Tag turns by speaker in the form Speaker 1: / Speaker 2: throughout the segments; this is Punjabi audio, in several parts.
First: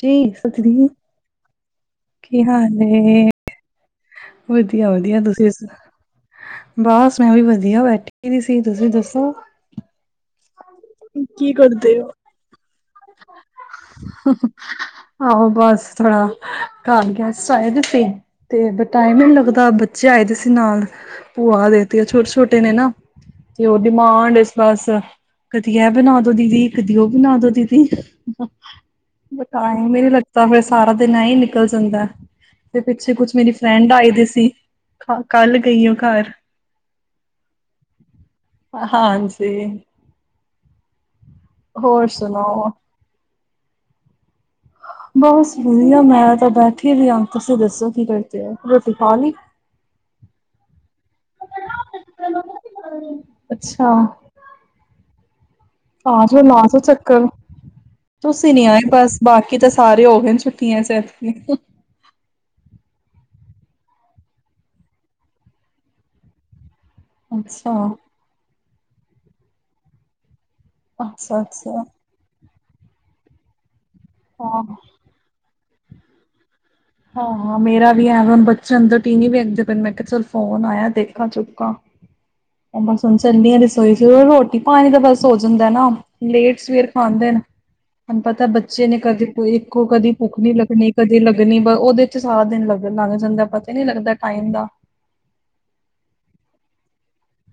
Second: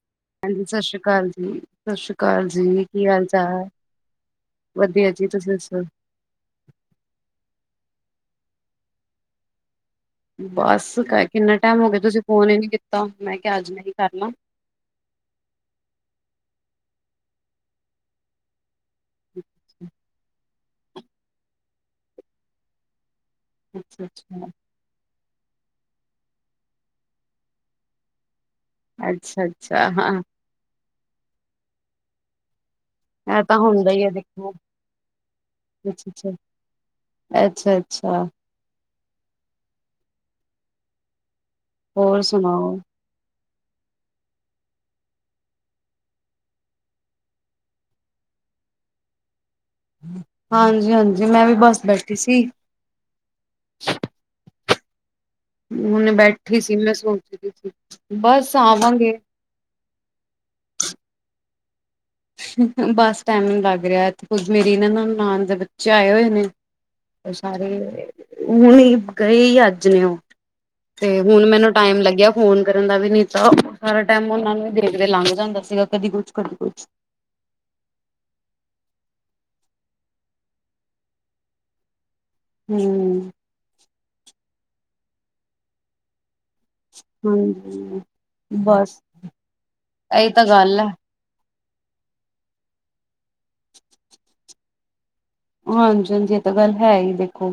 Speaker 1: ਜੀ
Speaker 2: ਹਾਂਜੀ, ਸਤਿ
Speaker 1: ਸ੍ਰੀ
Speaker 2: ਸ਼੍ਰੀ ਅਕਾਲ ਜੀ, ਸਤਿ ਸ਼੍ਰੀ ਅਕਾਲ ਜੀ, ਕੀ ਹਾਲ ਚਾਲ ਹੈ?
Speaker 1: ਵਧੀਆ-ਵਧੀਆ, ਤੁਸੀਂ ਸੁਣਾਓ, ਬਸ ਮੈਂ ਵੀ ਵਧੀਆ ਬੈਠੀ ਕੀ ਕਹਿੰਦੀ ਸੀ ਤੁਸੀਂ ਦੱਸੋ
Speaker 2: ਬਸ
Speaker 1: ਕੀ
Speaker 2: ਕਿੰਨਾ ਟਾਈਮ ਹੋ
Speaker 1: ਕਰਦੇ
Speaker 2: ਗਿਆ ਤੁਸੀਂ ਫੋਨ ਹੀ ਨਹੀਂ ਕੀਤਾ ਮੈਂ ਕਿਹਾ ਅੱਜ ਮੈਂ ਹੀ ਕਰ ਲਾ।
Speaker 1: ਆਹੋ ਬਸ ਥੋੜਾ ਕਰ ਗੈਸਟ ਆਏ ਦੇ ਸੀ ਤੇ ਟਾਈਮ ਹੀ ਨਹੀਂ ਲੱਗਦਾ ਬੱਚੇ ਆਏ ਸੀ ਨਾਲ ਭੂਆ ਦੇ ਤੇ ਆ ਛੋਟੇ-ਛੋਟੇ ਨੇ ਨਾ ਤੇ ਉਹ
Speaker 2: ਅੱਛਾ
Speaker 1: ਡਿਮਾਂਡ
Speaker 2: ਅੱਛਾ
Speaker 1: ਇਸ ਬਸ ਕਦੀ ਇਹ ਬਣਾ ਦੋ ਦੀਦੀ, ਕਦੀ ਉਹ ਬਣਾ ਦੋ ਦੀਦੀ।
Speaker 2: ਅੱਛਾ
Speaker 1: ਬਟ ਟਾਈਮ
Speaker 2: ਅੱਛਾ
Speaker 1: ਨਹੀਂ
Speaker 2: ਹਾਂ
Speaker 1: ਲਗਦਾ ਫਿਰ ਸਾਰਾ ਦਿਨ ਏਹੀ ਨਿਕਲ ਜਾਂਦਾ ਤੇ ਪਿੱਛੇ ਕੁਛ
Speaker 2: ਇਹ
Speaker 1: ਮੇਰੀ
Speaker 2: ਤਾਂ ਹੁੰਦਾ
Speaker 1: ਫਰੈਂਡ
Speaker 2: ਹੀ ਹੈ
Speaker 1: ਆਏ ਦੀ ਸੀ,
Speaker 2: ਦੇਖੋ
Speaker 1: ਕੱਲ ਗਈ ਐ
Speaker 2: ਅੱਛਾ
Speaker 1: ਘਰ।
Speaker 2: ਅੱਛਾ ਅੱਛਾ ਅੱਛਾ
Speaker 1: ਹਾਂਜੀ। ਹੋਰ ਸੁਣਾਓ? ਬਸ ਵਧੀਆ ਮੈਂ ਤਾਂ ਬੈਠੀ ਵੀ, ਤੁਸੀਂ ਦੱਸੋ ਕੀ ਕਰਦੇ ਹੋ ਰੋਟੀ ਖਾ ਲਈ?
Speaker 2: ਹਾਂਜੀ-ਹਾਂਜੀ, ਮੈਂ ਵੀ ਬੱਸ ਬੈਠੀ ਸੀ।
Speaker 1: ਅੱਛਾ।
Speaker 2: ਹੁਣੇ
Speaker 1: ਆ ਜੋ
Speaker 2: ਬੈਠੀ
Speaker 1: ਲਾ
Speaker 2: ਸੀ
Speaker 1: ਜੋ
Speaker 2: ਮੈਂ ਸੋਚ
Speaker 1: ਚੱਕਰ,
Speaker 2: ਰਹੀ ਸੀ
Speaker 1: ਤੁਸੀਂ
Speaker 2: ਬਸ
Speaker 1: ਨੀ ਆਏ
Speaker 2: ਆਵਾਂਗੇ
Speaker 1: ਬਸ ਬਾਕੀ ਤਾਂ ਸਾ ਸਾਰੇ ਹੋ ਗਏ ਛੁੱਟੀਆਂ ਚ।
Speaker 2: ਬਸ ਟਾਈਮ ਨੀ ਲੱਗ ਰਹਿਆ, ਇਥੇ ਕੁਛ ਮੇਰੀ ਨਣਾਨ ਦੇ ਬੱਚੇ ਆਏ ਹੋਏ ਨੇ
Speaker 1: ਅੱਛਾ,
Speaker 2: ਸਾਰੇ ਹੁਣ, ਗਏ ਹੀ ਅੱਜ ਨੇ ਉਹ। ਤੇ ਹੁਣ ਮੈਨੂੰ
Speaker 1: ਅੱਛਾ-ਅੱਛਾ,
Speaker 2: ਟਾਈਮ ਲੱਗਿਆ, ਫੋਨ ਕਰਨ ਦਾ ਵੀ ਨੀ ਤਾਂ ਸਾਰਾ ਟਾਈਮ ਉਹਨਾਂ
Speaker 1: ਹਾਂ।
Speaker 2: ਨੂੰ ਵੀ ਦੇਖਦੇ ਲੰਘ ਜਾਂਦਾ ਸੀਗਾ, ਕਦੀ ਕੁਛ ਕਦੀ ਕੁਛ।
Speaker 1: ਹਾਂ ਮੇਰਾ ਵੀ ਹੈ, ਹੁਣ ਬੱਚਨ ਅੰਦਰ ਟੀਨੀ ਵੀਗਦੇ ਪਏ ਨੇ ਮੈਂ ਕਿਹਾ ਚੱਲ ਫੋਨ ਆਇਆ ਦੇਖਾਂ ਚੁੱਕਾ। ਉਹ
Speaker 2: ਹੂੰ
Speaker 1: ਬਸ ਹੁਣ ਚੱਲੀ ਹਾ ਰਸੋਈ ਚ, ਰੋਟੀ ਪਾਣੀ ਤਾਂ ਬਸ ਹੋ ਜਾਂਦਾ ਨਾ ਲੇਟ ਸਵੇਰ ਖਾਂਦੇ ਨੇ,
Speaker 2: ਹਾਂਜੀ
Speaker 1: ਤੁਹਾਨੂੰ ਪਤਾ ਬੱਚੇ ਨੇ
Speaker 2: ਬਸ
Speaker 1: ਕਦੇ ਕੋਈ ਇੱਕੋ ਕਦੇ
Speaker 2: ਇਹੀ
Speaker 1: ਭੁੱਖ
Speaker 2: ਤਾਂ
Speaker 1: ਨੀ
Speaker 2: ਗੱਲ ਹੈ
Speaker 1: ਲੱਗਣੀ ਕਦੇ ਲ ਲੱਗਨੀ ਉਹਦੇ ਚ ਸਾਰ ਦਿਨ ਲੱਗਣ ਲੱਗ ਜਾਂਦਾ, ਪਤਾ ਹੀ ਨੀ ਲੱਗਦਾ ਟਾਈਮ ਦਾ
Speaker 2: ਹਾਂਜੀ-ਹਾਂਜੀ, ਇਹ ਤਾਂ ਗੱਲ ਹੈ ਹੀ ਦੇਖੋ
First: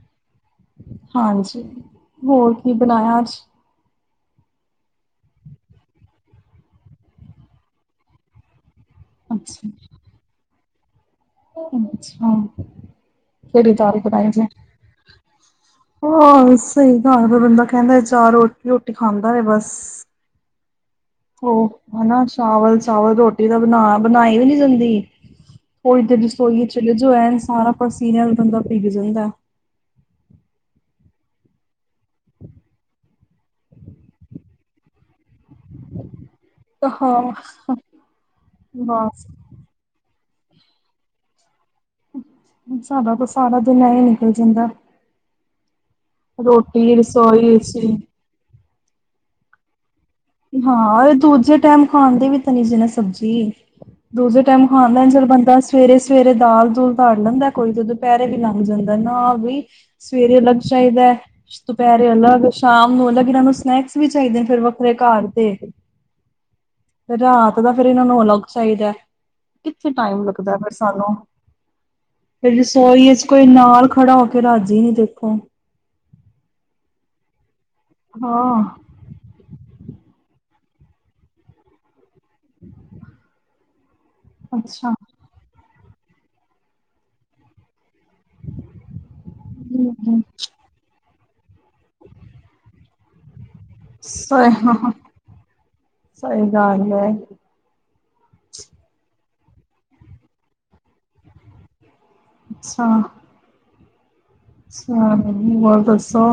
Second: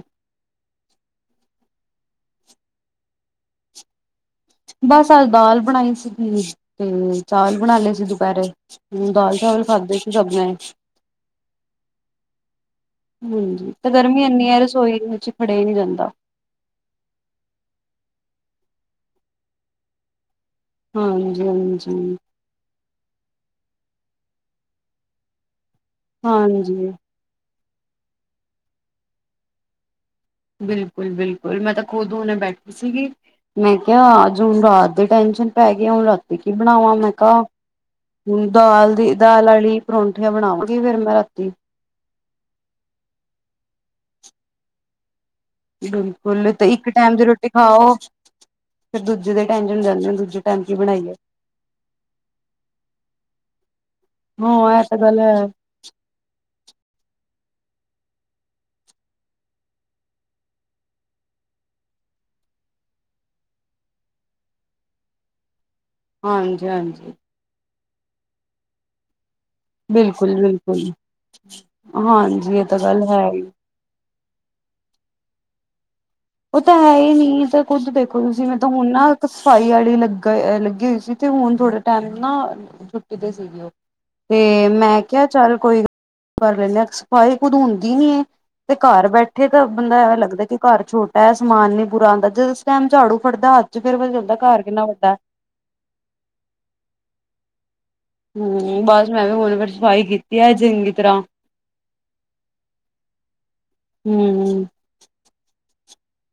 Speaker 1: ਹਾਂਜੀ, ਹੋਰ ਕੀ ਬਣਾਇਆ ਅੱਜ?
Speaker 2: ਬਸ ਅਜ ਦਾਲ ਬਣਾਈ ਸੀਗੀ, ਤੇ ਚਾਵਲ ਬਣਾ ਲਏ ਸੀ, ਦੁਪਹਿਰੇ। ਹੁਣ ਦਾਲ ਚਾਵਲ
Speaker 1: ਅੱਛਾ
Speaker 2: ਖਾਦੇ ਸੀ ਸਬ ਨੇ।
Speaker 1: ਅੱਛਾ,
Speaker 2: ਹਾਂਜੀ
Speaker 1: ਕਿਹੜੀ
Speaker 2: ਤੇ
Speaker 1: ਦਲ
Speaker 2: ਗਰਮੀ
Speaker 1: ਬਨਾਈ ਜੇ?
Speaker 2: ਇੰਨੀ ਹੈ ਰਸੋਈ ਵਿੱਚ ਖੜੇ ਨੀ ਜਾਂਦਾ
Speaker 1: ਹਾ ਸਹੀ ਤਾਂ ਫੇਰ ਬੰਦਾ ਕਹਿੰਦਾ ਚਾਰ ਰੋਟੀ ਖਾਂਦਾ ਹੈ, ਬਸ
Speaker 2: ਹਾਂਜੀ
Speaker 1: ਉਹ
Speaker 2: ਹਾਂਜੀ
Speaker 1: ਹਨਾ ਚਾਵਲ ਚਾਵਲ ਰੋਟੀ ਬਣਾ ਬਣਾਈ ਵੀ ਨੀ ਜਾਂਦੀ [unintelligible] ਰਸੋਈਏ
Speaker 2: ਹਾਂਜੀ
Speaker 1: ਚਲੇ ਜੋ ਐ ਸਾਰਾ ਪਸੀਨੇ ਨਾਲ ਬੰਦਾ ਪਿੱਗ ਜਾਦਾ।
Speaker 2: ਬਿਲਕੁਲ-ਬਿਲਕੁਲ, ਮੈਂ ਤਾਂ ਖੁਦ ਹੁਣੇ ਬੈਠੀ ਸੀਗੀ ਮੈਂ ਕਿਹਾ ਅੱਜ ਹੁਣ ਰਾਤ ਦੇ ਟਾਈਮ ਪੈ ਗਿਆ ਰਾਤੀ ਕੀ ਬਣਾਵਾਂ, ਮੈਂ ਕਿਹਾ
Speaker 1: ਹਾਂ
Speaker 2: ਦਾਲ ਦੀ
Speaker 1: ਬਸ
Speaker 2: ਦਾਲ ਵਾਲੀ ਪਰੋਂਠ ਰਠੀਆਂ ਬਣਾਗੀ ਫੇਰ ਮੈਂ ਰਾਤੀ,
Speaker 1: ਸਾਡਾ ਤੋਂ ਸਾਰਾ ਦਿਨ ਨਿਕਲ ਜਾਂਦਾ।
Speaker 2: ਬਿਲਕੁਲ ਤੇ ਇੱਕ
Speaker 1: ਰੋਟੀ
Speaker 2: ਟੈਮ ਦੀ ਰੋਟੀ
Speaker 1: ਰਸੋਈ ਸੀ
Speaker 2: ਖਾਓ, ਫਿਰ ਦੂਜੇ ਦੇ ਟੈਂਸ਼ਨ ਜਾਂ ਹੁੰ
Speaker 1: ਹਾਂ ਦੂਜੇ ਟਾਈਮ ਖਾਣ ਦੇ ਵੀ ਤਾਂ ਨਾ ਸਬਜ਼ੀ, ਦੂਜੇ ਟਾਈਮ
Speaker 2: ਹਾਂ ਇਹ ਤਾਂ
Speaker 1: ਖਾਂਦਾ,
Speaker 2: ਗੱਲ
Speaker 1: ਚਲ
Speaker 2: ਹੈ
Speaker 1: ਬੰਦਾ ਸਵੇਰੇ-ਸਵੇਰੇ ਦਾਲ ਦੂਲ ਤਰ ਲੈਂਦਾ। ਕੋਈ ਤੇ ਦੁਪਹਿਰੇ ਵੀ ਲੰਘ ਜਾਂਦਾ, ਨਾ ਵੀ ਸਵੇਰੇ ਅਲੱਗ ਚਾਹੀਦਾ ਦੁਪਹਿਰੇ ਅਲੱਗ ਸ਼ਾਮ ਨੂੰ ਲਕਿ ਇਹਨਾਂ ਨੂੰ ਸਨੈਕਸ ਵੀ ਚਾਹੀਦੇ, ਨੇ ਫਿਰ ਵੱਖਰੇ ਘਰ ਤੇ
Speaker 2: ਹਾਂਜੀ-ਹਾਂਜੀ,
Speaker 1: ਫਿਰ ਇਹਨਾਂ ਨੂੰ ਅਲੱਗ ਚਾਹੀਦਾ। ਕਿੱਥੇ ਟਾਈਮ ਲੱਗਦਾ, ਫਿਰ
Speaker 2: ਬਿਲਕੁਲ-ਬਿਲਕੁਲ
Speaker 1: ਸਾਨੂੰ
Speaker 2: ਹਾਂਜੀ
Speaker 1: ਫਿਰ
Speaker 2: ਇਹ ਤਾਂ ਗੱਲ
Speaker 1: ਰਸੋਈ ਚ
Speaker 2: ਹੈ ਹੀ
Speaker 1: ਕੋਈ ਨਾਲ ਖੜਾ ਹੋ ਕਿ ਰਾਜ਼ੀ ਨੀ ਕੋਈ ਦੇਖੋ।
Speaker 2: ਉਹ ਤਾਂ ਹੈ ਹੀ ਨਹੀਂ ਤੇ ਕੁੱਦ ਦੇਖੋ, ਤੁਸੀਂ ਮੈਂ
Speaker 1: ਹਾਂ
Speaker 2: ਤਾਂ ਹੁਣ ਨਾ ਸਫ਼ਾਈ ਵਾਲੀ ਲੱਗੀ। ਲੱਗੀ ਹੋਈ ਸੀ, ਤੇ ਹੁਣ ਥੋੜੇ ਟਾਈਮ ਨਾ ਟੁਟੀ ਦੇ ਸੀਗੇ ਉਹ ਤੇ
Speaker 1: ਅੱਛਾ
Speaker 2: ਮੈਂ ਕਿਹਾ ਚੱਲ ਕੋਈ ਗੱਲ ਕਰ, ਲੈ ਸਫਾਈ ਕਦੋਂ ਹੁੰਦੀ। ਨ ਤੇ ਘਰ ਬੈਠੇ ਤਾਂ ਬੰਦਾ ਐਂ ਲੱਗਦਾ, ਕਿ ਘਰ ਛੋਟ ਪੈ ਸਮਾਨ ਨੀ ਬੁਰਾ ਆਦਾ, ਜਿਸ ਟਾਈਮ ਝਾੜੂ ਫੜਦਾ। ਤੇ ਫਿਰ ਪਤਾ
Speaker 1: ਸ
Speaker 2: ਚਲਦਾ ਘਰ ਕਿੰਨਾ
Speaker 1: ਹਾਂ
Speaker 2: ਵੱਡਾ,
Speaker 1: ਸਹੀ ਗੱਲ ਹੈ
Speaker 2: ਹੂੰ, ਬਸ ਮੈਂ ਵੀ ਉਹਨ ਫਿਰ ਸਫ਼ਾਈ ਕੀਤੀ ਹੈ, ਚੰਗੀ ਤਰ੍ਹਾਂ
Speaker 1: ਅੱਛਾ,
Speaker 2: ਹੂੰ-ਹੂੰ,
Speaker 1: ਅੱਛਾ ਹੋਰ ਦੱਸੋ?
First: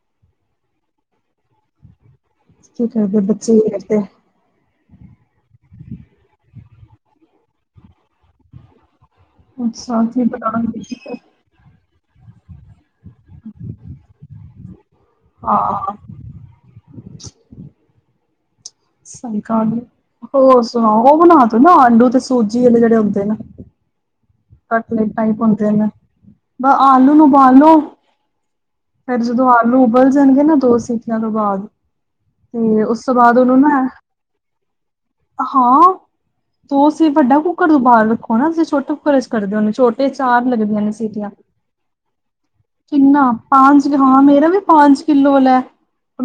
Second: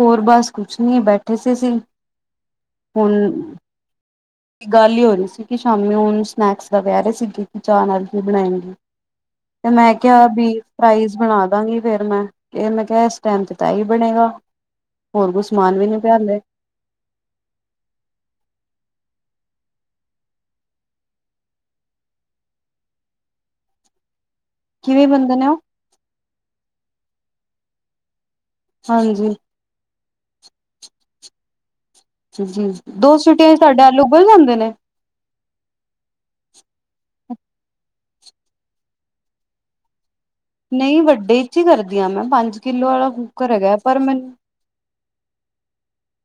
Speaker 2: ਹੋਰ ਬਸ ਕੁਛ ਨਹੀਂ ਬੈਠੇ ਸੀ ਅਸੀ,
Speaker 1: ਕੀ ਕਰਦੇ ਬੱਚੇ? ਕੀ ਦੇੇਖਦੇ?
Speaker 2: ਇੱਕ, ਗੱਲ ਹੀ ਹੋ, ਰਹੀ ਸੀ, ਕਿ ਸ਼ਾਮੀ ਹੁਣ ਸਨੈਕਸ ਦਾ, ਵਿਆਹ ਕੇਹ ਰਹੇ ਸੀਗੇ। ਕਿ ਚਾਹਅ ਨਾਲ, ਕੀ ਬਣਾਏਗੀ। ਤੇ, ਮੈਂ
Speaker 1: ਅੱਛਾ ਕੀ
Speaker 2: ਕਿਹਾ, ਬੀ ਫਰਾਾਈਜ਼
Speaker 1: ਬਣਾਉਣਗੇ
Speaker 2: ਬਣਾ ਦਾਂਗੀ। ਫੇਰ, ਮੈਂ, ਫੇਰ ਮੈਂ ਕਿਹਾ, ਇਸ ਟਾਈਮ ਤੇ, ਤਾਂ, ਏ ਹੀ ਬਣੇਗਾ। ਹੋਰ, ਕੋਈ ਸਮਾਨ ਵੀ,
Speaker 1: ਹਾਂ
Speaker 2: ਨਹੀਂ, ਪਿਆ ਆਲੇ।
Speaker 1: ਸਕਾਲ। ਹੋਰ ਸੁਣਾਓ? ਉਹ ਬਣਾ ਦੋ ਨਾ, ਆਲੂ ਤੇ ਸੂਜੀ ਜਿਹੜੇ ਆਉਦੇ ਨੇ।
Speaker 2: ਕਿਵੇਂ
Speaker 1: ਕਟਲੇਟ
Speaker 2: ਬੰਦੇ
Speaker 1: ਟਾਈਪ,
Speaker 2: ਉਹ
Speaker 1: ਹੁੰਦੇ ਨੇ, ਬ ਆਲੂ ਊਬਾਲੋ। ਫੇਰ
Speaker 2: ਹਾਂਜੀ
Speaker 1: ਜਦੋਂ, ਆਲੂ ਉਬਲ ਜਾਣਗੇ ਨਾ। ਦੋ ਸੀਖੀਆਂ ਤੋਂ ਬਾਅਦ। ਤੇ ਉਸ ਤੋਂ
Speaker 2: ਦੋ,
Speaker 1: ਬਾਅਦ
Speaker 2: ਸਿਟੀਆਂ ਚ
Speaker 1: ਉਹਨੂੰ
Speaker 2: ਤੁਹਾਡੇ
Speaker 1: ਨਾ
Speaker 2: ਆਲੂ ਓਬਲ ਜਾਂਦੇ ਨੇ।
Speaker 1: ਹਾਂ। ਤੂੰ ਅਸੀਂ ਵੱਡਾ ਕੁੱਕਰ ਤੋਂ ਓਬਾਲ ਰੱਖੋ ਨਾ, ਤੁਸੀਂ ਛੋਟੇ ਕੁੱਕਰ, ਕਰਦੇ ਹੋ। ਛੋਟ- ਤੇ ਚਾਰ ਲੱਗਦੀਆਂ ਨੇ
Speaker 2: ਨਹੀਂ
Speaker 1: ਸੀਟੀਆਂ।
Speaker 2: ਵੱਡੇ ਚ ਹੀ ਕਰਦੀ ਆ ਮੈਂ ਪੰਜ ਕਿੱਲੋ ਵਾਲਾ
Speaker 1: ਕਿੰਨਾ?
Speaker 2: ਕੁੱਕਰ ਹੈਗਾ
Speaker 1: ਪੰਜ
Speaker 2: ਪਰ
Speaker 1: ਹਾਂ।
Speaker 2: ਮੈਨੂੰ
Speaker 1: ਮੇਰਾ ਵੀ ਪੰਜ। ਕਿੱਲੋ ਲੈ।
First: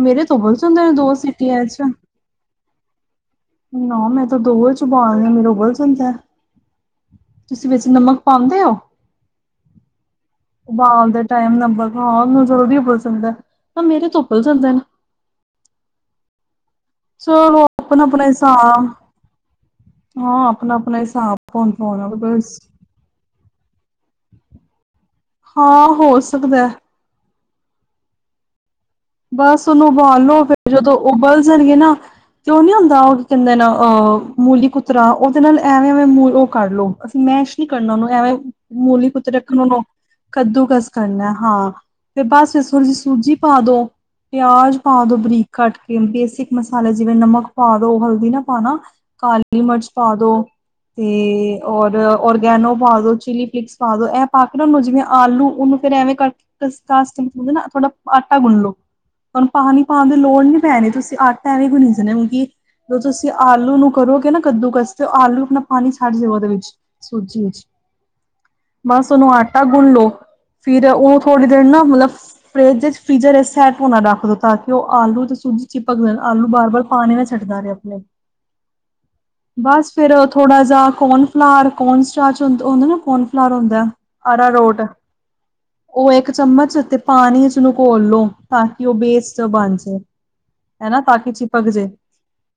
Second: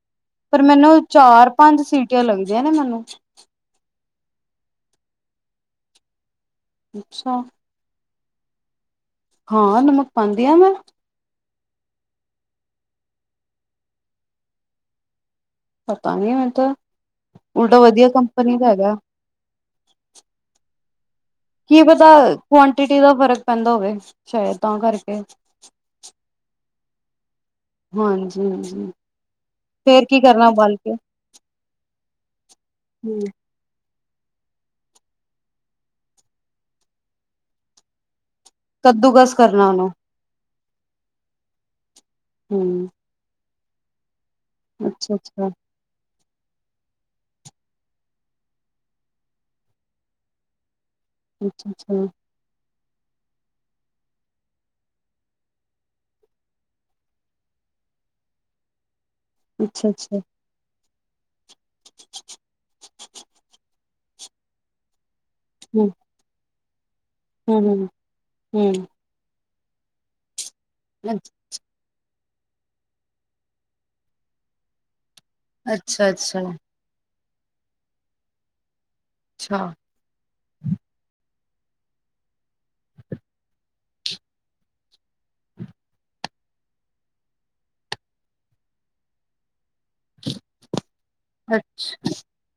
Speaker 1: ਮੇਰੇ ਤੇ ਓਬਲ
Speaker 2: ਪਰ
Speaker 1: ਜਾਂਦੇ
Speaker 2: ਮੈਨੂੰ
Speaker 1: ਨੇ, ਦੋ
Speaker 2: ਚਾਰ
Speaker 1: ਸੀਟੀਆਂ
Speaker 2: ਪੰਜ
Speaker 1: ਚ।
Speaker 2: ਸੀਟੀਆਂ ਲੱਗਦੀਆਂ ਨੇ ਮੈਨੂੰ
Speaker 1: ਨਾ। ਮੈਂ ਤਾਂ, ਦੋਵੇ ਚ ਓਬਾਲਦੀ ਮੇਰਾ ਓਬਲ ਜਾਂਦਾ ਏ।
Speaker 2: ਅੱਛਾ
Speaker 1: ਵਿੱਚ ਨਮਕ ਪਾਉਂਦੇ ਹੋ?
Speaker 2: ਹਾਂ ਨਮਕ ਪਾਉਂਦੀ ਆ ਮੈਂ
Speaker 1: ਉਬਾਲਦੇ ਟਾਈਮ ਨ- ਬਗਵਾਨ ਨੂੰ ਜਲਦੀ ਉਬਲ ਜਾਣਦੇ ਨੇ, ਪਰ ਮੇਰੇ ਤੋਂ ਉਬਲ ਜਾਂਦੇ ਨੇ।
Speaker 2: ਪਤਾ ਨੀ, ਮੈਂ ਤਾਂ,
Speaker 1: ਚਲੋ
Speaker 2: ਉਲਟਾ ਵਧੀਆ, ਕੰਪਨੀ ਦਾ ਹੈਗਾ।
Speaker 1: ਹ ਆਪਣਾ- ਆਪਣਾ ਹਿਸਾਬ ।
Speaker 2: ਕੀ ਪਤਾ, ਕੁਆਂਟਿਟੀ ਦਾ ਫ਼ਰਕ ਪੈਂਦਾ ਹੋਵੇ। ਸ਼ਾਇਦ ਤਾਂ, ਕਰਕੇ।
Speaker 1: ਹਾਂ। ਹੋ, ਸਕਦਾ ਹੈ।
Speaker 2: ਹਾਂਜੀ- ਹਾਂਜੀ।
Speaker 1: ਬਸ ਉਹਨੂੰ
Speaker 2: ਫੇਰ ਕੀ
Speaker 1: ਉਬਾਲੋ,
Speaker 2: ਕਰਨਾ
Speaker 1: ਫੇਰ
Speaker 2: ਉਬਾਲ ਕੇ
Speaker 1: ਜਦੋਂ ਉਬਲ ਜਾਣਗੇ ਨਾ। ਤੇ ਉਹ ਨੀ ਹੁੰਦਾ,
Speaker 2: ਹੂੰ
Speaker 1: ਉਹ ਕਹਿੰਦੇ ਨੇ। ਅਹ ਮੂਲੀ ਕੁੂਤਰਾ ਉਹਦੇ ਨਾਲ ਐਵੇਂ, ਐਵੇਂ ਮ ਉਹ ਕਰ ਲਓ, ਅਸੀਂ ਮੈਸ਼ ਨੀ ਕਰਨਾ ਉਹਨੂੰ ਐਵੇਂ। ਮੂਲੀ
Speaker 2: ਕੱਦੂਕਸ
Speaker 1: ਕੁੱਤਰਨੂ
Speaker 2: ਕਰਨਾ
Speaker 1: ਰੱਖਣ,
Speaker 2: ਉਹਨੂੰ
Speaker 1: ਕੱਦੂ। ਕਸ ਕਰਨਾ ਹੈ, ਹਾਂ। ਤੇ, ਬਸ ਫ ਥੋੜੀ,
Speaker 2: ਹੂੰ
Speaker 1: ਜਿਹੀ ਸੂਜੀ ਪਾ ਦੋ। ਪਿਆਜ ਪਾ
Speaker 2: ਅੱਛਾ
Speaker 1: ਦੋ, ਬਰੀਕ
Speaker 2: ਅੱਛਾ
Speaker 1: ਕੱਟ ਕੇ। ਬੇਸ- ਕ ਮਸਾਲਾ ਜਿਵੇਂ ਨਮਕ ਪਾ ਦੋ, ਹਲਦੀ ਨਾ ਪਾਉਣਾ ਕਾਲੀ ਮਿਰਚ ਪਾ ਦੋ। ਤੇ,
Speaker 2: ਅੱਛਾ
Speaker 1: ਔਰ,
Speaker 2: ਅੱਛਾ
Speaker 1: ਔਰਗੈਨੋ। ਪਾ ਦੋ, ਚਿਲੀ ਫਲੇਕਸ ਪਾ ਦੋ। ਐਂ ਪਾ ਕੇ ਨਾ ਉਹਨੂੰ, ਜਿਵੇਂ ਆਲੂ ਉਹਨੂੰ ਫਿਰ, ਐਵੇਂ ਕਰ ਕੇ ਹੁੰਦੇ ਨਾ ਥੋੜ ਆਟਾ ਗੁਨ ਲੋ। ਹੁਣ, ਪਾਣੀ
Speaker 2: ਅੱਛਾ
Speaker 1: ਪਾਉਣ ਦੀ
Speaker 2: ਅੱਛਾ
Speaker 1: ਲੋੜ ਨੀ ਪੈਣੀ। ਤੁਸੀ ਆਟਾ ਐਵੇਂ ਹੀ, ਗੁਣੀ ਜਾਇਓ ਗੇ, ਕਿਉਕਿ ਜੋ ਤੁਸੀ ਆਲੂ ਨੂੰ ਕਰੋਗੇ ਨਾ ਕਦੂ ਕਸ, ਤੇ ਆਲੂ ਆਪਣਾ
Speaker 2: ਹੂੰ
Speaker 1: ਪਾਣੀ ਛਡ ਜਾਓ, ਉਹਦੇ ਵਿਚ। ਸੂਜੀ,
Speaker 2: ਹੂੰ ਹੂੰ ਹੂੰ
Speaker 1: ਬੱਸ ਉਹਨੂੰ ਆਟਾ ਗੁਨ ਲੋ। ਫੇਰ, ਉਹ ਥੋੜੀ ਦੇਰ ਨਾ, ਮਤਲਬ ਫਰਿਜ ਵਿਚ। ਫੀਰੀਜ਼ਰ, ਸੈੱਟ ਹੋਣਾ ਰਖ ਦੋ। ਤਾਂ ਕਿ ਉਹ ਆਲੂ ਸੂਜੀ
Speaker 2: ਅੱਛਾ
Speaker 1: ਚਿਪਕੇ,
Speaker 2: ਅੱਛਾ
Speaker 1: ਆਲੂ ਬਾਰ- ਬਾਰ ਪਾਣੀ ਨਾਲ ਛਡਦਾ ਰਿਹਾ। ਆਪਣੇ
Speaker 2: ਅੱਛਾ,
Speaker 1: ਬਸ ਫੇਰ, ਥੋੜਾ ਜਾ, ਕੌਣ ਫਲਾਰ ਕੋਨ ਸਟਾਚ, ਜੋ ਹੁੰਦਾ, ਕੋਨ ਫਲਾਰ ਹੁੰਦਾ। ਆਰਾ ਰੋਟ। ਉਹ ਇਕ ਚਮਚ, ਤੇ ਪਾਣੀ ਇਸਨੂੰ ਘੋਲ ਲੋ, ਤਾਂ ਕਿ ਉਹ ਪੇਸਟ ਜਾ ਬਣ ਜਾਏ। ਹੈ ਨਾ। ਤਾਂ ਕਿ,
Speaker 2: ਅੱ
Speaker 1: ਚੀਪਕ ਜੇ,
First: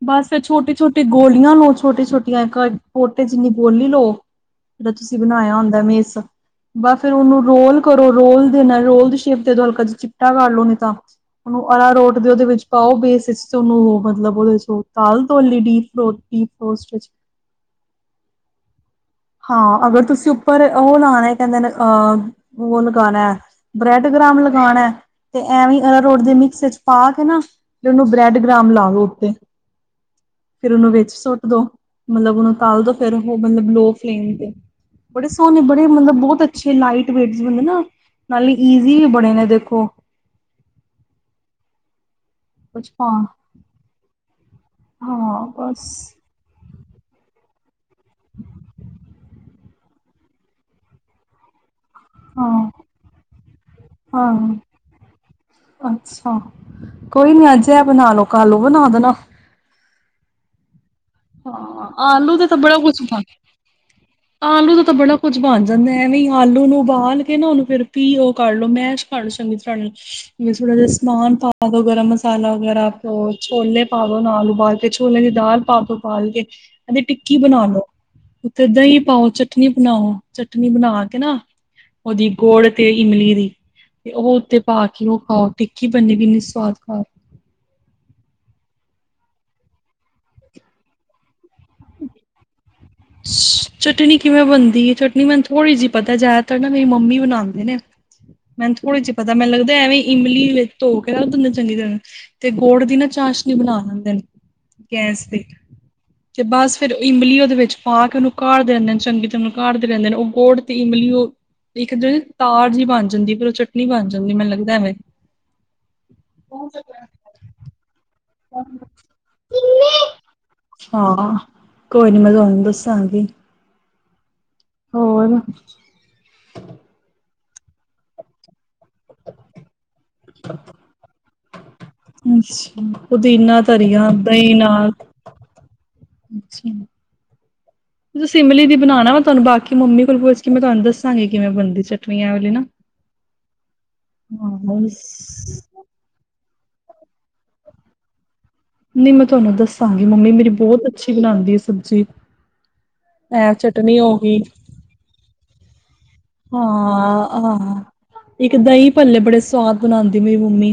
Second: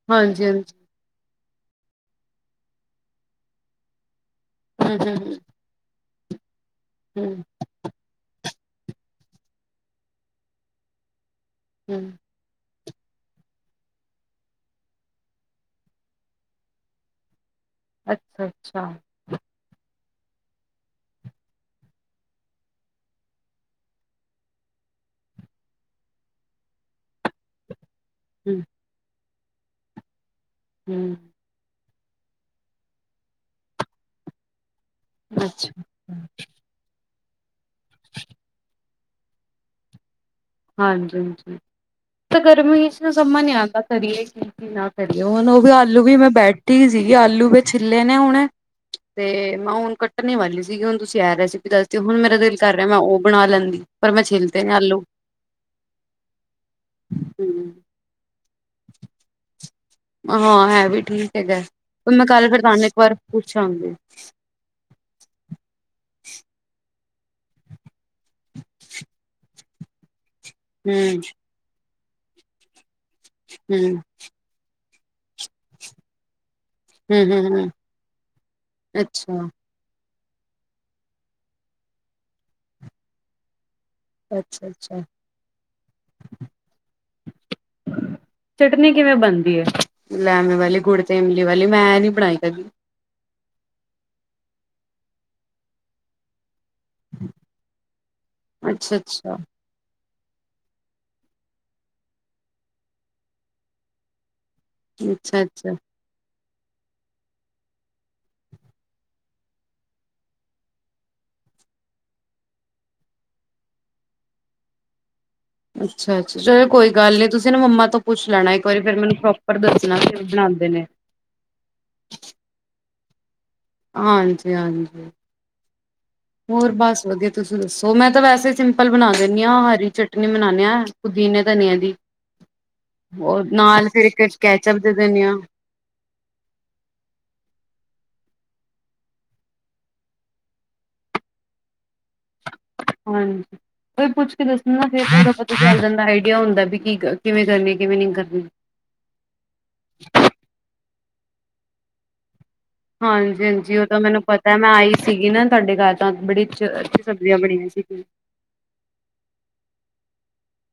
Speaker 1: ਬਸ ਫੇਰ,
Speaker 2: ਹਾਂਜੀ ਹਾਂਜੀ,
Speaker 1: ਛੋਟੀ- ਛੋਟੀ, ਗੋਲ ਲਓ ਛੋਟੇ ਛੋਟੀਆਂ ਇਕ, ਪੋਟੇ ਜਿਨੀ, ਗੋਲੀ ਲਓ। ਜਿਹੜਾ
Speaker 2: ਹੂੰ
Speaker 1: ਤੁਸੀ
Speaker 2: ਹੂੰ
Speaker 1: ਬਣਾਇਆ ਹੁੰਦਾ ਮਿਸ ਬਸ ਫੇਰ,
Speaker 2: ਹੂੰ,
Speaker 1: ਉਹਨੂੰ ਰੋਲ, ਕਰੋ ਰੋਲ, ਦੇ ਨਾਲ ਰੋਲ ਦੀ ਸ਼ੇਪ ਦੇ ਦੋ। ਹਲਕਾ ਜਿਹਾ, ਚਿਪਟਾ ਕਰ ਲਓ। ਨਹੀ ਤਾਂ ਉਹਨੂੰ, ਅਰਾ
Speaker 2: ਹੂੰ ਹੂੰ,
Speaker 1: ਰੋਟ ਦੇ, ਉਹਦੇ ਵਿਚ। ਪਾਓ ਬੇਸ ਵਿਚ ਉਹਨੂੰ, ਮਤਲਬ ਉਹਦੇ ਚ ਤਾਲ ਧੋ ਲਈ ਡੀਪ ਡੀਪੋਸਟ ਵਿਚ
Speaker 2: ਅਛਾ- ਅਛਾ।
Speaker 1: ਚ, ਉਪਰ ਉਹ ਲਾਉਣਾ, ਕਹਿਦੇ ਨੇਹ ਉਹ, ਲਗਾਉਣਾ ਹੈ। ਬ੍ਰੈਡਕਮ ਲਗਾਉਣਾ ਤੇ ਐਵੇ ਅਰਾ ਰੋਟ ਦੀ ਮਿਕਸ ਚ ਪਾ ਕੇ ਨਾ, ਉਹਨੂੰ
Speaker 2: ਹੂੰ
Speaker 1: ਬ੍ਰੈਡਕ੍ਮ ਲਾ ਲੋ ਉਤੇ ਫੇਰ ਉਹਨੂੰ ਵਿਚ
Speaker 2: ਹੂੰ,
Speaker 1: ਸੁੱਟ ਦੋ। ਮਤਲਬ ਉਹਨੂੰ ਤਾਲ ਦੋ। ਫੇਰ ਉਹ ਮਤਲਬ ਲੋ ਫਲੇਮ ਤੇ। ਬੜੇ ਸੋਹਣੇ,
Speaker 2: ਅੱਛਾ।
Speaker 1: ਬੜੇ ਮਤਲਬ, ਬਹੁਤ ਅਛੇ, ਲਾਈਟ ਦੇ ਨਾ ਨਾਲੇ, ਈਜੀ ਵੀ ਬਣੇੇ ਨੇ ਦੇਖੋ।
Speaker 2: ਹਾਂਜੀ -ਹਾਂਜੀ, ਤਾਂ ਗਰਮੀ
Speaker 1: ਕੁਛ
Speaker 2: ਇਸ,
Speaker 1: ਹਾਂ
Speaker 2: ਸਮਝ ਨੀ ਆਉਦਾ, ਕਰੀਏ ਕਿ। ਕਿ ਨਾ ਕਰੀਏ,
Speaker 1: ਹਾਂ ਬਸ
Speaker 2: ਨੇ ਹੁਣੇ ਤੇ ਮੈਂ ਹੁਣ ਕਟਣੇ ਵਾਲੀ ਸੀਗੀ, ਹੁਣ ਤੁਸੀ ਇਹ ਰੈਸਿਪੀ ਦਸ ਤੇ ਹੁਣ ਮੇਰਾ
Speaker 1: ਹਾਂ
Speaker 2: ਦਿਲ ਕਰ ਰਿਹਾ ਮੈਂ ਉਹ ਬਣਾ ਲੈਦੀ ਪਰ ਮੈਂ
Speaker 1: ਹਾਂ
Speaker 2: ਛਿਲਤ ਨੇ ਆਲੂ
Speaker 1: ਅੱਛਾ ਕੋਈ ਨੀ ਅਜ ਇਹ ਬਣਾ ਲੋ, ਕਲ ਨੂੰ ਔ ਬਣਾ ਦੇਣਾ
Speaker 2: ਹਾਂ ਹੈ ਵੀ ਠੀਕ ਹੈਗਾ।
Speaker 1: ਹਾਂ
Speaker 2: ਮੈਂ
Speaker 1: ਆਲੂ ਦਾ
Speaker 2: ਕੱਲ
Speaker 1: ਤੇ
Speaker 2: ਫਿਰ
Speaker 1: ਬੜਾ
Speaker 2: ਤੁਹਾਨੂੰ ਇੱਕ
Speaker 1: ਕੁਛ
Speaker 2: ਵਾਰ
Speaker 1: ਬਣ
Speaker 2: ਪੁੱਛਾਂਗੀ,
Speaker 1: ਆਲੂ ਦਾ ਤਾਂ ਬੜਾ ਕੁੱਝ ਬਣ ਜਾਂਦਾ, ਐਵੀ ਆਲੂ ਨੂੰ ਬਾਲ ਨਾ ਉਹਨੂੰ ਫਿਰ ਵੀ ਉਹ ਕਰਲੋ, ਮੈਂਸ਼ ਕਰਲੋ ਚੰਗੀ ਤਰ੍ਹਾ ਨਾਲ ਥੋੜਾ ਜਿਹਾ
Speaker 2: ਹੂੰ
Speaker 1: ਸਮਾਨ ਪਾ ਦੋ ਗਰਮ ਮਸਾਲਾ ਵਗੈਰਾ, ਛੋਲੇ
Speaker 2: ਹੂੰ,
Speaker 1: ਪਾ ਦੋ ਉਬਾਲ ਕੇ ਛੋਲੇ ਦੀ ਦਾਲ ਪਾ ਦੋ ਕਦੀ
Speaker 2: ਹੂੰ
Speaker 1: ਟਿਕੀ
Speaker 2: ਹੂੰ
Speaker 1: ਬਣਾ
Speaker 2: ਹੂੰ,
Speaker 1: ਲਓ, ਉਤੇ ਦਹੀ ਪਾਓ
Speaker 2: ਅੱਛਾ।
Speaker 1: ਚਟਨੀ ਬਣਾਓ ਚਟਨੀ ਬਣਾ, ਕੇ ਨਾ ਉਹਦੀ ਗੁੜ ਤੇ ਇਮਲੀ ਦੀ ਉਹ ਉਤੇ
Speaker 2: ਅੱਛਾ
Speaker 1: ਪਾ
Speaker 2: ਅੱਛਾ,
Speaker 1: ਕੇ ਉਹ ਖਾਓ, ਟਿਕੀ ਬਨੀ ਵੀ ਇਨੀ ਸਵਾਦ ਖਾ
Speaker 2: ਚਟਨੀ ਕਿਵੇਂ ਬਣਦੀ ਹੈ, ਲੈਮੇ ਵਾਲੀ ਗੁੜ ਤੇ ਇਮਲੀ ਵਾਲੀ ਮੈਂ ਨੀ ਬਣਾਈ ਹੈਗੀ
Speaker 1: ਚਟਨੀ ਕਿਵੇ ਬਣਦੀ ਹੈ, ਚਟਨੀ ਮੈਨੂੰ ਥੋੜੀ ਜਿਹੀ ਪਤਾ ਯ ਮੇਰੀ ਮੰਮੀ ਬਣਾਦੇ ਨੇ, ਮੈਨੂੰ
Speaker 2: ਅੱਛਾ
Speaker 1: ਥੋੜ੍ਹੀ ਜਿਹੀ ਪਤਾ
Speaker 2: ਅੱਛਾ
Speaker 1: ਮੈਨੂ ਲੱਗਦਾ ਐਵੇ ਵੀ ਇਮਲੀ ਵਿਚ ਧੋ ਕੇ, ਉਹ ਨੂੰ ਚੰਗੀ ਤਰ੍ਹਾਂ ਤੇ ਗੋੜ ਦੀ ਨਾ ਚਾਸ਼ਨੀ ਬਣਾ ਲਿਦੇ ਨੇ
Speaker 2: ਅੱਛਾ-ਅੱਛਾ,
Speaker 1: ਅਤੇ ਬਸ ਫਿਰ ਇਮਲੀ ਉਹਦੇ ਵਿਚ ਪਾ ਕੇ ਉਹਨੂੰ ਕਾਡਦੇ ਦੇ ਰਹਿੰਦੇ ਨੇ ਚੰਗੀ ਤਰ੍ਹਾਂਨੂੰ ਕਾਡਦੇ ਰਹਿੰਦੇ ਨੇ, ਉਹ ਗੋੜ ਤੇ ਇਮਲੀ ਇਕ ਜਿਹੜੀ ਤਾਰ ਜਿਹੀ ਬਣ ਜਾਦੀ, ਫੇਰ ਉਹ ਚਟਨੀ ਬਣ ਜਾਦੀ ਮੈਨੂੰ ਲਗਦਾ ਵੇਂ
Speaker 2: ਅੱਛਾ-ਅੱਛਾ, ਚਲੋ ਕੋਈ ਗੱਲ ਨੀ ਤੁਸੀ ਨਾ ਮੰਮਾ ਤੋਂ ਪੁਛ ਲੈਣਾ ਇਕ ਵਾਰੀ ਫੇਰ ਮੈਨੂੰ ਪ੍ਰੋਪਰ ਦਸਣਾ ਵੀ ਉਹ ਬਣਾਦੇ ਨੇ
Speaker 1: ਹਾਂਜੀ।
Speaker 2: ਹਾਂਜੀ-ਹਾਂਜੀ ਹੋਰ ਬਸ ਵਧੀਆ ਤੁਸੀ ਦੱਸੋ?
Speaker 1: ਅੱਛਾ
Speaker 2: ਉਹ
Speaker 1: ਪੁਦੀਨਾ
Speaker 2: ਨਾਲ ਫਿਰ
Speaker 1: ਧਰੀਆ
Speaker 2: ਇੱਕ
Speaker 1: ਦਹੀ
Speaker 2: ਕੈਚਅਪ
Speaker 1: ਨਾਲ
Speaker 2: ਦੇ ਦਿੰਦੇ ਹਾਂ
Speaker 1: ਅੱਛਾ, ਇਮਲੀ ਬਣਾਣਾ ਮੈਂ ਤੁਹਾਨੂੰ ਬਾਕੀ ਮੰਮੀ ਕੋਲ ਪੁੱਛ ਕੇ ਮੈਂ ਤੁਹਾਨੂੰ ਦੱਸਾਂਗੀ, ਕਿਵੇਂ ਬਣਦੀ ਐ ਚਟਨੀ। ਐ ਵਾਲੀ ਨਾ
Speaker 2: ਹਾਂਜੀ, ਕੋਈ ਪੁੱਛ ਕੇ
Speaker 1: ਹਾਂ
Speaker 2: ਦੱਸਣ, ਨਾ
Speaker 1: ਬਸ
Speaker 2: ਫਿਰ ਪਤਾ ਚੱਲ ਜਾਂਦਾ ਆਈਡੀਆ ਹੁੰਦਾ। ਵੀ ਕੀ ਕਿਵੇਂ ਕਰਨੀ, ਕਿਵੇਂ ਨਹੀਂ ਕਰਨੀੇ।
Speaker 1: ਨਹੀਂ ਮੈਂ ਤੁਹਾਨੂੰ ਦੱਸਾਂਗੀ, ਮੰਮੀ ਮੇਰੀ ਬਹੁਤ ਅੱਛੀ ਬਣਾਦੀ ਹੈ ਸਬਜ਼ੀ ਇਹ
Speaker 2: ਹਾਂਜੀ-ਹਾਂਜੀ ਉਹ
Speaker 1: ਚਟਨੀ
Speaker 2: ਤਾਂ
Speaker 1: ਹੋ
Speaker 2: ਮੈਨੂੰ ਪਤਾ ਮੈਂ ਆਈ ਸੀਗੀ, ਨਾ ਤੁਹਾਡੇ ਘਰ ਤਾਂ ਬੜੀ ਅੱਛੀ ਸਬਜ਼ੀਆਂ ਬਣੀਆਂ
Speaker 1: ਹਾਂ-ਹਾਂ,
Speaker 2: ਸੀਗੀਆਂ।
Speaker 1: ਇੱਕ ਦਹੀਂ ਭੱਲੇ ਬੜੇ ਸਵਾਦ ਬਣਾਦੇ। ਮੇਰੀ ਮੰਮੀ,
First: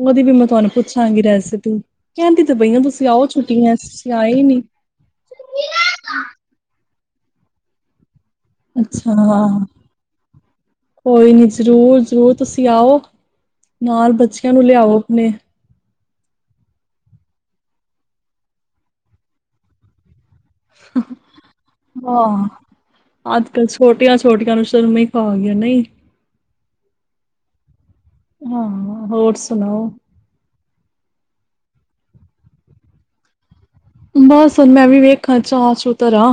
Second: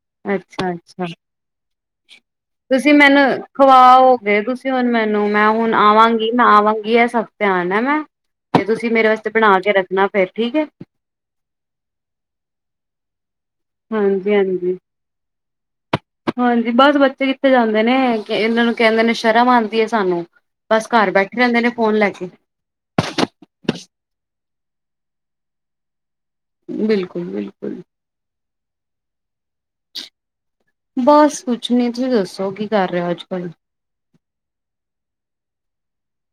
Speaker 1: ਉਹਦੀ ਵੀ ਮੈਂ ਤੁਹਾਨੂੰ
Speaker 2: ਅੱਛਾ ਅੱਛਾ
Speaker 1: ਪੁੱਛਾਂਗੀ, ਰੈਸਿਪੀ ਕਹਿੰਦੀ ਤੇ ਪਈਆਂ ਤੁਸੀਂ
Speaker 2: ਮੈਨੂੰ
Speaker 1: ਆਓ ਛੁੱਟੀਆਂ ਤੁਸੀਂ ਆਏ
Speaker 2: ਖਵਾਓਗੇ
Speaker 1: ਹੀ ਨੀ।
Speaker 2: ਤੁਸੀਂ ਹੁਣ ਮੈਨੂੰ ਮੈਂ ਹੁਣ ਆਵਾਂਗੀ ਮੈਂ ਆਵਾਂਗੀ, ਇਹ ਸਭ ਧਿਆਨ ਹੈ ਮੈਂ ਤੇ ਤੁਸੀਂ ਮੇਰੇ
Speaker 1: ਅੱਛਾ
Speaker 2: ਵਾਸਤੇ ਬਣਾ ਕੇ, ਰੱਖਣਾ ਫੇਰ ਠੀਕ ਹੈ।
Speaker 1: ਕੋਈ ਨੀ ਜ਼ਰੂਰ-ਜ਼ਰੂਰ ਤੁਸੀਂ ਆਓ, ਨਾਲ
Speaker 2: ਹਾਂਜੀ
Speaker 1: ਬੱਚਿਆਂ ਨੂੰ
Speaker 2: ਹਾਂਜੀ
Speaker 1: ਲਿਆਓ ਆਪਣੇ
Speaker 2: ਹਾਂਜੀ ਬਹੁਤ ਬੱਚੇ ਕਿੱਥੇ ਜਾਂਦੇ ਨੇ, ਇਹਨਾਂ ਨੂੰ ਕਹਿੰਦੇ ਨੇ ਸ਼ਰਮ ਆਦੀ ਐ ਸਾਨੂੰ ਬਸ ਘਰ ਬੈਠੇ ਰਹਿੰਦੇ ਨੇ ਫੋਨ ਲੈ ਕੇ
Speaker 1: ਹਾਂ ਅੱਜ-ਕੱਲ, ਛੋਟੀਆਂ-ਛੋਟੀਆਂ ਨੂੰ ਉਮੇ ਖਾ ਗਿਆ ਨਹੀਂ,
Speaker 2: ਬਿਲਕੁਲ-ਬਿਲਕੁਲ,
Speaker 1: ਹਾਂ, ਹੋਰ ਸੁਣਾਓ?
Speaker 2: ਬਸ ਕੁਛ ਨੀ, ਤੁਸੀਂ ਦੱਸੋ ਕੀ ਕਰ ਰਹੇ ਔ ਅੱਜ-ਕੱਲ?
Speaker 1: ਬਸ ਮੈਂ ਵੀ ਵੇਖਾ ਚ ਆ ਚੂ ਤਰਾ,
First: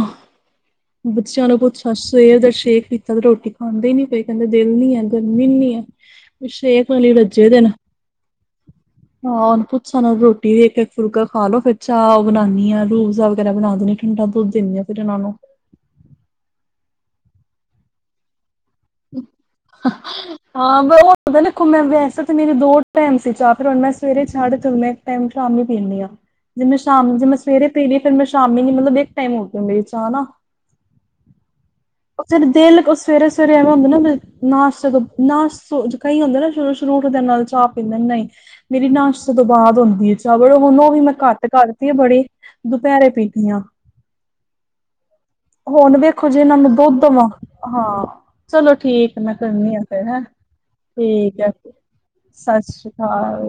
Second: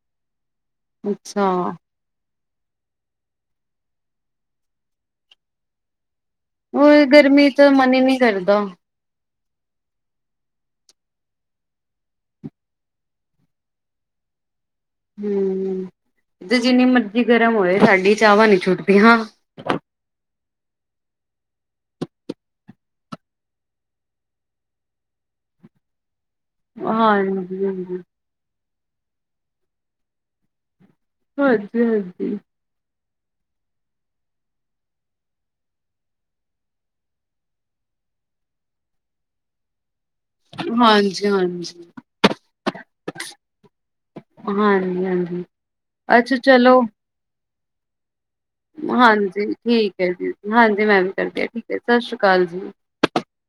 Speaker 2: ਅੱਛਾ
Speaker 1: ਬੱਚਿਆਂ ਨੂੰ ਪੁਛਾ ਸਵੇਰ ਦੇ, ਸ਼ੇਕੀ ਤੇ ਰੋਟੀ ਖਾਂਦੇ ਹੀ ਨੀ ਪਏ, ਕਹਿੰਦੇ ਦਿਲ ਨੀ ਹੈ ਗਰਮੀ ਨੀ ਹੈ। ਛੇ
Speaker 2: ਉਹ
Speaker 1: ਕੋਨੀ
Speaker 2: ਗਰਮੀ
Speaker 1: ਵੱਜੇ ਦੇ,
Speaker 2: ਤਾਂ ਮਨ ਹੀ ਨਹੀਂ ਕਰਦਾ
Speaker 1: ਹਾਂ ਉਹਨੂੰ ਪੁੱਛ ਰੋਟੀ ਵੀ ਇੱਕ-ਇੱਕ ਫੁਲਕਾ ਖਾ ਲੋ, ਫਿਰ ਚਾਹ ਉਹ ਬਣਾਨੀ ਆ ਰੂਜ਼ਾ ਵਗੈਰਾ ਬਣਾ ਦੇਣੀ ਠੰਡਾ। ਦੱਧ ਦਿੰਦੀ ਹਾਂ ਫਿਰ ਇਹਨਾਂ ਨੂੰ
Speaker 2: ਧ ਜਿੰਨੀ ਮਰਜ਼ੀ ਗਰਮ ਹੋਏ ਸਾਡੀ ਚਾਹਵ ਨੀ ਛੁਟੀ
Speaker 1: ਹਾਂ ਬ ਪਤਾ ਦੇਖੋ ਮੈਂ ਵੈਸੇ ਤਾਂ ਮੇਰੇ ਦੋ ਟਾਈਮ ਸੀ ਚਾਹ ਫਿਰ ਹੁਣ ਮੈਂ ਸਵੇਰੇ ਛੱਡਤੀ ਤੇ ਹੁਣ ਮੈਂ ਇੱਕ ਟਾਈਮ ਸ਼ਾਮੀ ਪੀਨੀ ਹਾਂ। ਜਿ ਮੈਂ ਸ਼ਾਮ ਜੇ ਮੈਂ
Speaker 2: ਹਾਂਜੀ
Speaker 1: ਸਵੇਰੇ
Speaker 2: ਹਾਂਜੀ
Speaker 1: ਪੀਲੀ ਫੇਰ ਮੈਂ ਸ਼ਾਮੀ ਨੀ ਮਤਲਬ ਇੱਕ ਟਾਈਮ ਹੋ ਗਿਆ ਮੇਰੀ ਚਾ ਨਾ।
Speaker 2: ਹਾਂ
Speaker 1: ਉਸ ਫਿਰ ਦਿਲ ਉਸ ਸਵੇਰੇ ਸਵੇਰੇ ਐਵੇਂ ਹੁੰਦਾ ਨਾ ਨਾਸ਼ਤੇ ਨਾਸ ਕਈ ਹੁੰਦੇ ਨਾ ਸ਼ ਸਵੇਰੇ ਉਠਦੇ ਨਾਲ ਚਾ ਪੀਦੇ ਨੇ। ਨਹੀਂ ਮੇਰੀ ਨਾਸ਼ਤ ਤੋਂ ਬਾਅਦ ਹੁੰਦੀ ਹੈ ਚ ਚਵਲ ਹੁਣ ਉਹ ਵੀ ਮੈਂ
Speaker 2: ਹਾਂਜੀ
Speaker 1: ਘੱਟ
Speaker 2: ਹਾਂਜੀ
Speaker 1: ਕਰਤੀ ਆ ਬੜੀ ਦੁਪਹਿਰੇ ਪੀਨੀ ਆ।
Speaker 2: ਹਾਂਜੀ ਹਾਂਜੀ
Speaker 1: ਹੁਣ ਵੇਖੋ
Speaker 2: ਅੱਛਾ
Speaker 1: ਜੇ ਇਹਨਾਂ ਨੂੰ
Speaker 2: ਚਲੋ।
Speaker 1: ਦੁੱਧ ਦਵਾ ਹਾਂ। ਚਲੋ ਠੀਕ ਮੈਂ
Speaker 2: ਹਾਂਜੀ
Speaker 1: ਕਰਨੀ ਆ
Speaker 2: ਠੀਕ
Speaker 1: ਫੇਰ ਹੈ
Speaker 2: ਜੀ ਹਾਂਜੀ ਮੈਂ ਵੀ
Speaker 1: ਠੀਕ
Speaker 2: ਕਰਦੀ ਹਾਂ
Speaker 1: ਹੈ
Speaker 2: ਠੀਕ ਸਤਿ ਸ੍ਰੀ ਅਕਾਲ ਜੀ।
Speaker 1: ਸਸ ਸ੍ਰੀ ਕਾਲ।